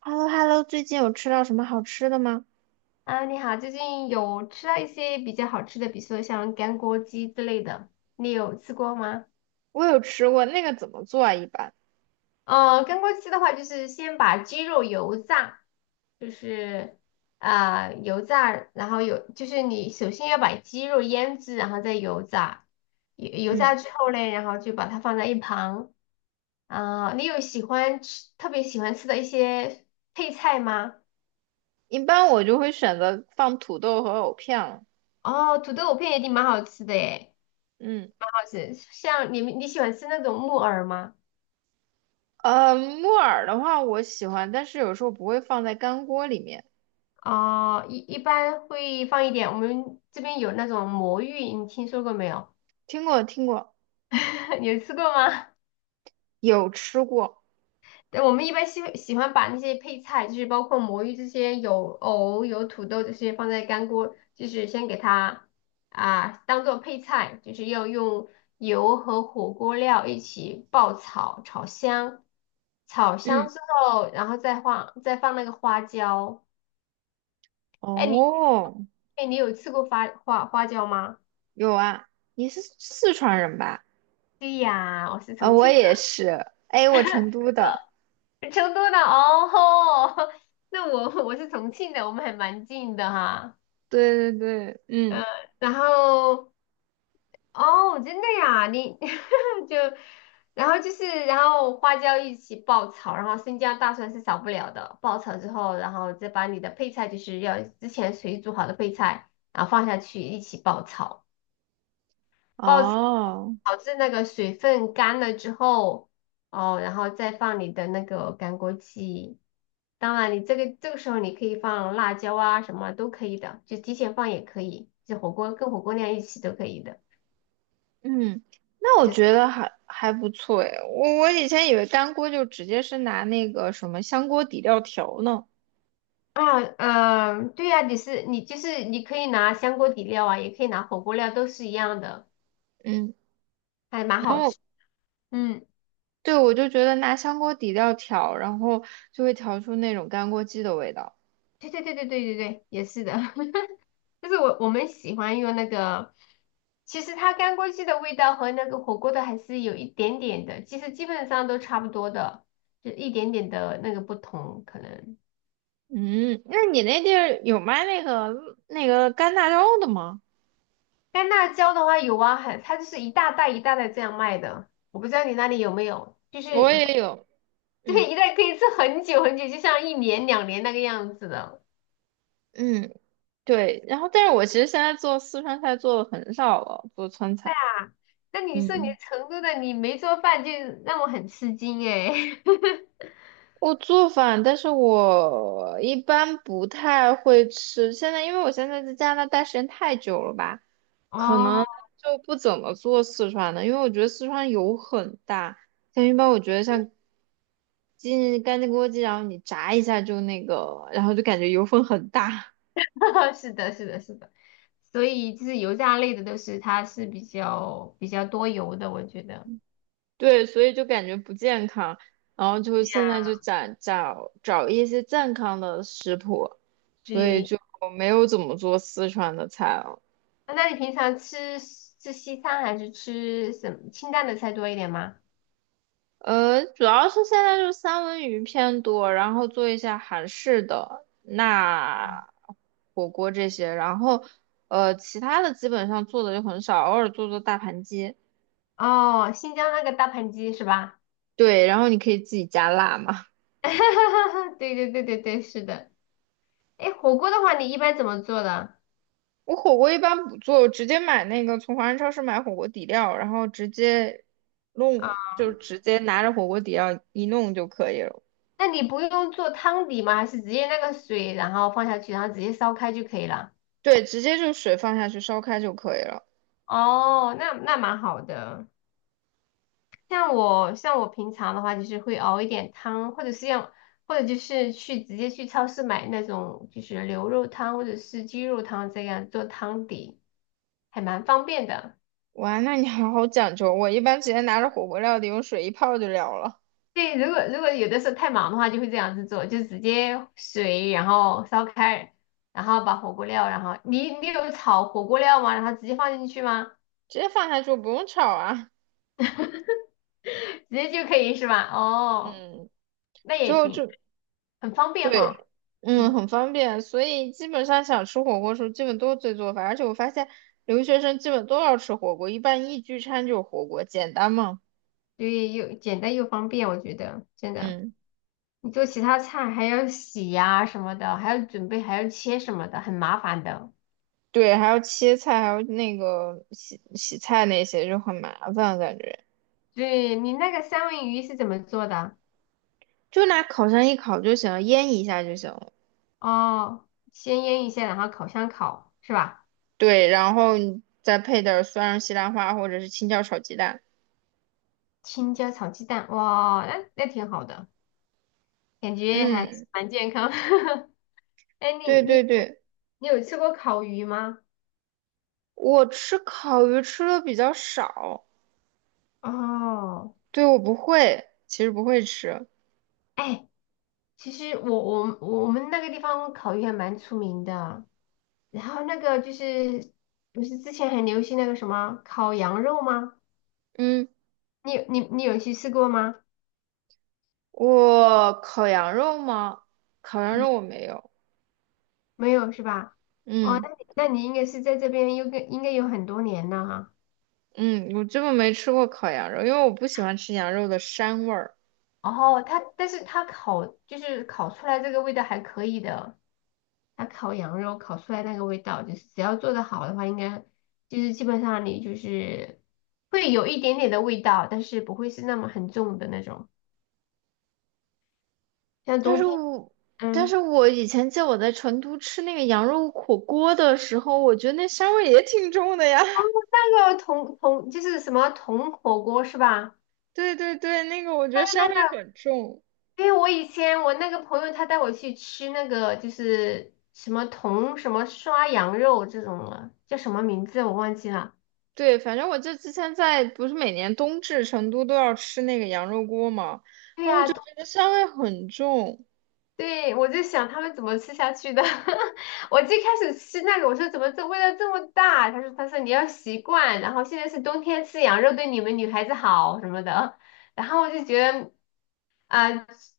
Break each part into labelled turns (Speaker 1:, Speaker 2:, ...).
Speaker 1: h e l l o h e l l o 最近有吃到什么好吃的吗？
Speaker 2: 啊，你好，最近有吃到一些比较好吃的，比如说像干锅鸡之类的，你有吃过吗？
Speaker 1: 我有吃过那个怎么做啊？一般，
Speaker 2: 干锅鸡的话，就是先把鸡肉油炸，就是油炸，然后就是你首先要把鸡肉腌制，然后再油炸，油炸
Speaker 1: 嗯，
Speaker 2: 之后嘞，然后就把它放在一旁。你有喜欢吃特别喜欢吃的一些配菜吗？
Speaker 1: 一般我就会选择放土豆和藕片了。
Speaker 2: 哦，土豆片也挺蛮好吃的诶。
Speaker 1: 嗯，
Speaker 2: 好吃。像你喜欢吃那种木耳吗？
Speaker 1: 呃，木耳的话我喜欢，但是有时候不会放在干锅里面。
Speaker 2: 哦，一般会放一点。我们这边有那种魔芋，你听说过没有？
Speaker 1: 听过听过，
Speaker 2: 你有吃过吗？
Speaker 1: 有吃过。
Speaker 2: 对，我们一般喜欢把那些配菜，就是包括魔芋这些，有藕、有土豆这些，放在干锅，就是先给它当做配菜，就是要用油和火锅料一起爆炒，炒香，炒香
Speaker 1: 嗯，
Speaker 2: 之后，然后再放那个花椒。哎，你
Speaker 1: 哦，
Speaker 2: 哎，你有吃过花椒吗？
Speaker 1: 有啊，你是四川人吧？
Speaker 2: 对呀，我是
Speaker 1: 啊、
Speaker 2: 重
Speaker 1: 我
Speaker 2: 庆
Speaker 1: 也是。哎，我成都的。
Speaker 2: 的。成都的哦吼。那我是重庆的，我们还蛮近的哈。
Speaker 1: 对对对，嗯，
Speaker 2: 嗯，然后哦，真的呀，你 就然后就是然后花椒一起爆炒，然后生姜大蒜是少不了的。爆炒之后，然后再把你的配菜，就是要之前水煮好的配菜，然后放下去一起爆炒。哦，
Speaker 1: 哦。
Speaker 2: 导致那个水分干了之后，哦，然后再放你的那个干锅鸡。当然，你这个时候你可以放辣椒啊，什么都可以的，就提前放也可以，就火锅跟火锅料一起都可以的。
Speaker 1: 嗯，那我
Speaker 2: 就是
Speaker 1: 觉得还不错诶，我以前以为干锅就直接是拿那个什么香锅底料调呢，
Speaker 2: 啊，嗯、对呀、你是你就是你可以拿香锅底料啊，也可以拿火锅料，都是一样的，
Speaker 1: 嗯，
Speaker 2: 还蛮
Speaker 1: 然
Speaker 2: 好
Speaker 1: 后
Speaker 2: 吃。嗯，
Speaker 1: 对我就觉得拿香锅底料调，然后就会调出那种干锅鸡的味道。
Speaker 2: 对对对对对对对，也是的。就是我们喜欢用那个，其实它干锅鸡的味道和那个火锅的还是有一点点的，其实基本上都差不多的，就一点点的那个不同可能。
Speaker 1: 嗯，那你那地儿有卖那个那个干辣椒的吗？
Speaker 2: 干辣椒的话有啊，很，它就是一大袋一大袋这样卖的，我不知道你那里有没有，就是
Speaker 1: 我
Speaker 2: 一袋，
Speaker 1: 也有，
Speaker 2: 对，
Speaker 1: 嗯
Speaker 2: 一袋可以吃很久很久，就像一年两年那个样子的。
Speaker 1: 嗯，对，然后但是我其实现在做四川菜做的很少了，做川菜，
Speaker 2: 啊。那你说你
Speaker 1: 嗯。
Speaker 2: 成都的，你没做饭就让我很吃惊诶。
Speaker 1: 我做饭，但是我一般不太会吃。现在因为我现在在加拿大时间太久了吧，可
Speaker 2: 哦，
Speaker 1: 能就不怎么做四川的，因为我觉得四川油很大。像一般我觉得像鸡干净锅鸡，然后你炸一下就那个，然后就感觉油分很大，
Speaker 2: 是的，是的，是的，所以就是油炸类的都是它是比较多油的，我觉得。
Speaker 1: 对，所以就感觉不健康。然后就
Speaker 2: 对
Speaker 1: 现在
Speaker 2: 呀，
Speaker 1: 就找一些健康的食谱，所以
Speaker 2: 对，
Speaker 1: 就没有怎么做四川的菜了。
Speaker 2: 那你平常吃吃西餐还是吃什么清淡的菜多一点吗？
Speaker 1: 呃，主要是现在就是三文鱼偏多，然后做一下韩式的那火锅这些，然后呃其他的基本上做的就很少，偶尔做做大盘鸡。
Speaker 2: 哦，新疆那个大盘鸡是吧？
Speaker 1: 对，然后你可以自己加辣嘛。
Speaker 2: 对对对对对，是的。哎，火锅的话，你一般怎么做的
Speaker 1: 我火锅一般不做，我直接买那个从华人超市买火锅底料，然后直接
Speaker 2: 啊？
Speaker 1: 弄，就直接拿着火锅底料一弄就可以了。
Speaker 2: 那你不用做汤底吗？还是直接那个水，然后放下去，然后直接烧开就可以了？
Speaker 1: 对，直接就水放下去烧开就可以了。
Speaker 2: 哦，那蛮好的。像我平常的话，就是会熬一点汤，或者就是直接去超市买那种就是牛肉汤或者是鸡肉汤这样做汤底，还蛮方便的。
Speaker 1: 哇，那你好好讲究。我一般直接拿着火锅料底用水一泡就了了，
Speaker 2: 对，如果有的时候太忙的话，就会这样子做，就直接水然后烧开，然后把火锅料，然后你有炒火锅料吗？然后直接放进去吗？
Speaker 1: 直接放下去不用炒啊。
Speaker 2: 直接就可以是吧？哦，
Speaker 1: 嗯，
Speaker 2: 那
Speaker 1: 最后就
Speaker 2: 很方便
Speaker 1: 对，
Speaker 2: 哈。
Speaker 1: 嗯，
Speaker 2: 嗯。
Speaker 1: 很方便。所以基本上想吃火锅的时候，基本都是自己做饭。而且我发现留学生基本都要吃火锅，一般一聚餐就是火锅，简单嘛。
Speaker 2: 对，又简单又方便，我觉得真的。
Speaker 1: 嗯，
Speaker 2: 你做其他菜还要洗呀、什么的，还要准备，还要切什么的，很麻烦的。
Speaker 1: 对，还要切菜，还有那个洗洗菜那些就很麻烦，感觉
Speaker 2: 对，你那个三文鱼是怎么做的？
Speaker 1: 就拿烤箱一烤就行了，腌一下就行了。
Speaker 2: 哦，先腌一下，然后烤箱烤，是吧？
Speaker 1: 对，然后你再配点儿蒜蓉西兰花或者是青椒炒鸡蛋。
Speaker 2: 青椒炒鸡蛋，哇，那挺好的，感觉还
Speaker 1: 嗯，
Speaker 2: 蛮健康。哎，
Speaker 1: 对
Speaker 2: 你
Speaker 1: 对
Speaker 2: 你
Speaker 1: 对，
Speaker 2: 你有吃过烤鱼吗？
Speaker 1: 我吃烤鱼吃的比较少，
Speaker 2: 哦。
Speaker 1: 对，我不会，其实不会吃。
Speaker 2: 哎，其实我们那个地方烤鱼还蛮出名的，然后那个就是不是之前很流行那个什么烤羊肉吗？
Speaker 1: 嗯，
Speaker 2: 你有去吃过吗？
Speaker 1: 我烤羊肉吗？烤羊
Speaker 2: 嗯，
Speaker 1: 肉我没有。
Speaker 2: 没有是吧？哦，那
Speaker 1: 嗯
Speaker 2: 你那你应该是在这边有个应该有很多年了哈。
Speaker 1: 嗯，我根本没吃过烤羊肉，因为我不喜欢吃羊肉的膻味儿。
Speaker 2: 哦，但是它烤就是烤出来这个味道还可以的。它烤羊肉烤出来那个味道，就是只要做的好的话，应该就是基本上你就是会有一点点的味道，但是不会是那么很重的那种。像
Speaker 1: 但
Speaker 2: 冬
Speaker 1: 是
Speaker 2: 天，
Speaker 1: 我，但是
Speaker 2: 嗯，
Speaker 1: 我以前记得我在成都吃那个羊肉火锅的时候，我觉得那膻味也挺重的呀。
Speaker 2: 那个铜就是什么铜火锅是吧？
Speaker 1: 对对对，那个我觉
Speaker 2: 那
Speaker 1: 得
Speaker 2: 个那
Speaker 1: 香味
Speaker 2: 个，
Speaker 1: 很重。
Speaker 2: 因为我以前我那个朋友他带我去吃那个就是什么铜什么涮羊肉这种了，叫什么名字我忘记了。
Speaker 1: 对，反正我就之前在不是每年冬至成都都要吃那个羊肉锅嘛，
Speaker 2: 对
Speaker 1: 然后我就
Speaker 2: 呀、
Speaker 1: 觉得香味很重，
Speaker 2: 对，我在想他们怎么吃下去的。我最开始吃那个，我说怎么这味道这么大？他说你要习惯，然后现在是冬天吃羊肉对你们女孩子好什么的。然后我就觉得啊、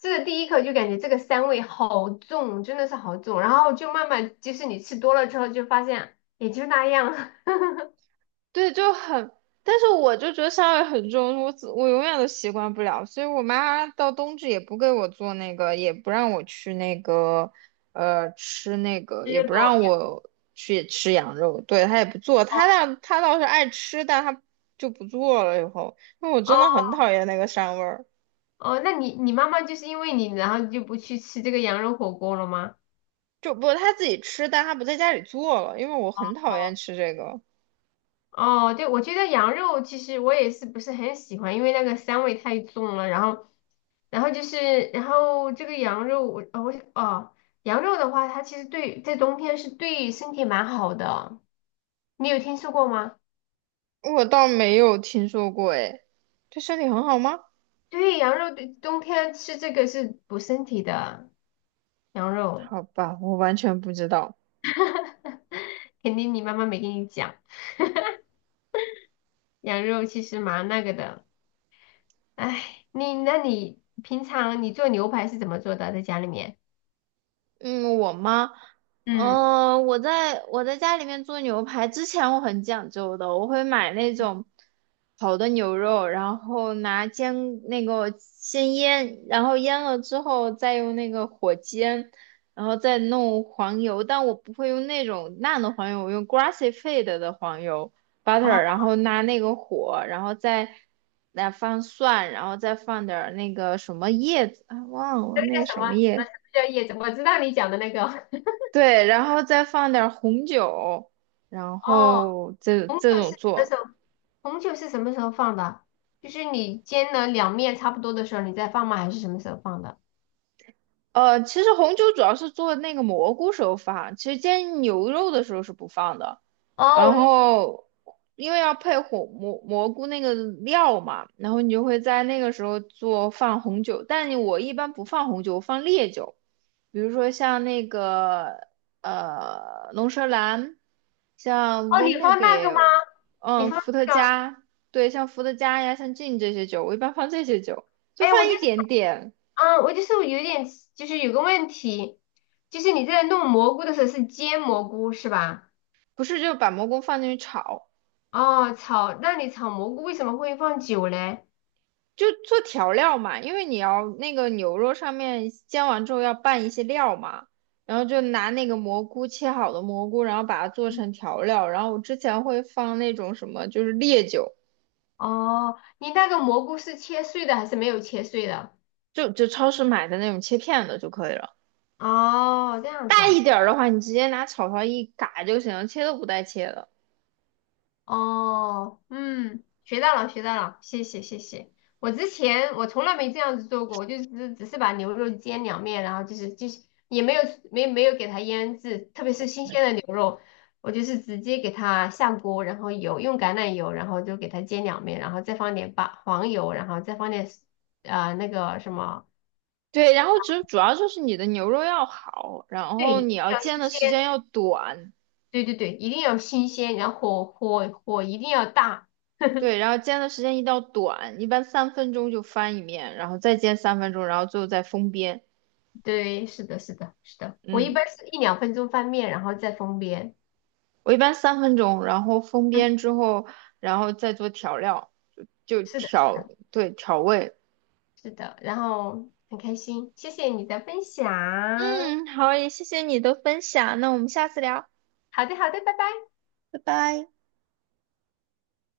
Speaker 2: 吃了第一口就感觉这个膻味好重，真的是好重。然后就慢慢，就是你吃多了之后就发现也就那样，
Speaker 1: 对，就很，但是我就觉得香味很重，我永远都习惯不了，所以我妈到冬至也不给我做那个，也不让我去那个，呃，吃那个，
Speaker 2: 吃
Speaker 1: 也
Speaker 2: 这
Speaker 1: 不
Speaker 2: 个玩
Speaker 1: 让
Speaker 2: 意儿。
Speaker 1: 我去吃羊肉，对，她也不做，她倒是爱吃，但她就不做了以后，因为我真
Speaker 2: 哦
Speaker 1: 的很讨厌那个膻味儿。
Speaker 2: 哦，那你妈妈就是因为你，然后就不去吃这个羊肉火锅了吗？
Speaker 1: 就不他自己吃，但他不在家里做了，因为我很讨厌吃这个，
Speaker 2: 哦，对，我觉得羊肉其实我也是不是很喜欢，因为那个膻味太重了。然后，然后就是，然后这个羊肉，我呃我哦，羊肉的话，它其实对在冬天是对身体蛮好的。你有听说过吗？
Speaker 1: 我倒没有听说过哎，对身体很好吗？
Speaker 2: 对，羊肉对冬天吃这个是补身体的，羊肉
Speaker 1: 好吧，我完全不知道。
Speaker 2: 肯定你妈妈没跟你讲，羊肉其实蛮那个的。哎，你平常你做牛排是怎么做的？在家里面？
Speaker 1: 嗯，我吗？
Speaker 2: 嗯。
Speaker 1: 呃，我在家里面做牛排之前，我很讲究的，我会买那种好的牛肉，然后拿煎那个先腌，然后腌了之后再用那个火煎，然后再弄黄油，但我不会用那种烂的黄油，我用 grass-fed 的黄油 butter,
Speaker 2: 哦
Speaker 1: 然后拿那个火，然后再来放蒜，然后再放点儿那个什么叶子，啊，忘了
Speaker 2: 那
Speaker 1: 那个
Speaker 2: 个什
Speaker 1: 什
Speaker 2: 么
Speaker 1: 么
Speaker 2: 什么
Speaker 1: 叶。
Speaker 2: 什么叫叶子？我知道你讲的那个
Speaker 1: 对，然后再放点儿红酒，然
Speaker 2: 哦，
Speaker 1: 后这
Speaker 2: 红
Speaker 1: 这
Speaker 2: 酒是
Speaker 1: 种
Speaker 2: 什么时
Speaker 1: 做。
Speaker 2: 候？红酒是什么时候放的？就是你煎了两面差不多的时候，你再放吗？还是什么时候放的？
Speaker 1: 呃，其实红酒主要是做那个蘑菇时候放，其实煎牛肉的时候是不放的。
Speaker 2: 哦，
Speaker 1: 然后因为要配红蘑菇那个料嘛，然后你就会在那个时候做放红酒，但我一般不放红酒，我放烈酒。比如说像那个呃龙舌兰，像
Speaker 2: 哦，
Speaker 1: v
Speaker 2: 你
Speaker 1: i n e
Speaker 2: 放
Speaker 1: g
Speaker 2: 那
Speaker 1: a
Speaker 2: 个吗？
Speaker 1: r
Speaker 2: 你
Speaker 1: 嗯，
Speaker 2: 放
Speaker 1: 伏特
Speaker 2: 那个？
Speaker 1: 加，对，像伏特加呀，像 gin 这些酒，我一般放这些酒，就
Speaker 2: 哎，我
Speaker 1: 放
Speaker 2: 就
Speaker 1: 一
Speaker 2: 是
Speaker 1: 点点，
Speaker 2: 嗯，我就是有点，就是有个问题，就是你在弄蘑菇的时候是煎蘑菇是吧？
Speaker 1: 不是就把蘑菇放进去炒，
Speaker 2: 哦，炒，那你炒蘑菇为什么会放酒嘞？
Speaker 1: 就做调料嘛，因为你要那个牛肉上面煎完之后要拌一些料嘛。然后就拿那个蘑菇切好的蘑菇，然后把它做成调料。然后我之前会放那种什么，就是烈酒，
Speaker 2: 哦，你那个蘑菇是切碎的还是没有切碎的？
Speaker 1: 就就超市买的那种切片的就可以了。
Speaker 2: 哦，这样子
Speaker 1: 大
Speaker 2: 啊。
Speaker 1: 一点儿的话，你直接拿炒勺一嘎就行，切都不带切的。
Speaker 2: 哦，嗯，学到了，学到了，谢谢，谢谢。我之前我从来没这样子做过，我就只是把牛肉煎两面，然后就是也没有给它腌制，特别是新鲜的牛肉，我就是直接给它下锅，然后油用橄榄油，然后就给它煎两面，然后再放点八黄油，然后再放点那个什么，
Speaker 1: 对，然后主要就是你的牛肉要好，然
Speaker 2: 对，
Speaker 1: 后
Speaker 2: 一定
Speaker 1: 你要
Speaker 2: 要
Speaker 1: 煎
Speaker 2: 新
Speaker 1: 的
Speaker 2: 鲜，
Speaker 1: 时间要短，
Speaker 2: 对对对，一定要新鲜，然后火一定要大。
Speaker 1: 对，然后煎的时间一定要短，一般三分钟就翻一面，然后再煎三分钟，然后最后再封边。
Speaker 2: 对，是的，是的，是的。我一
Speaker 1: 嗯，
Speaker 2: 般是一两分钟翻面，然后再封边。
Speaker 1: 我一般三分钟，然后封
Speaker 2: 嗯，
Speaker 1: 边之后，然后再做调料，就
Speaker 2: 是的，是
Speaker 1: 调，
Speaker 2: 的，
Speaker 1: 对，调味。
Speaker 2: 是的。然后很开心，谢谢你的分享。
Speaker 1: 嗯，好，也谢谢你的分享，那我们下次聊，
Speaker 2: 好的，好的，拜拜。
Speaker 1: 拜拜。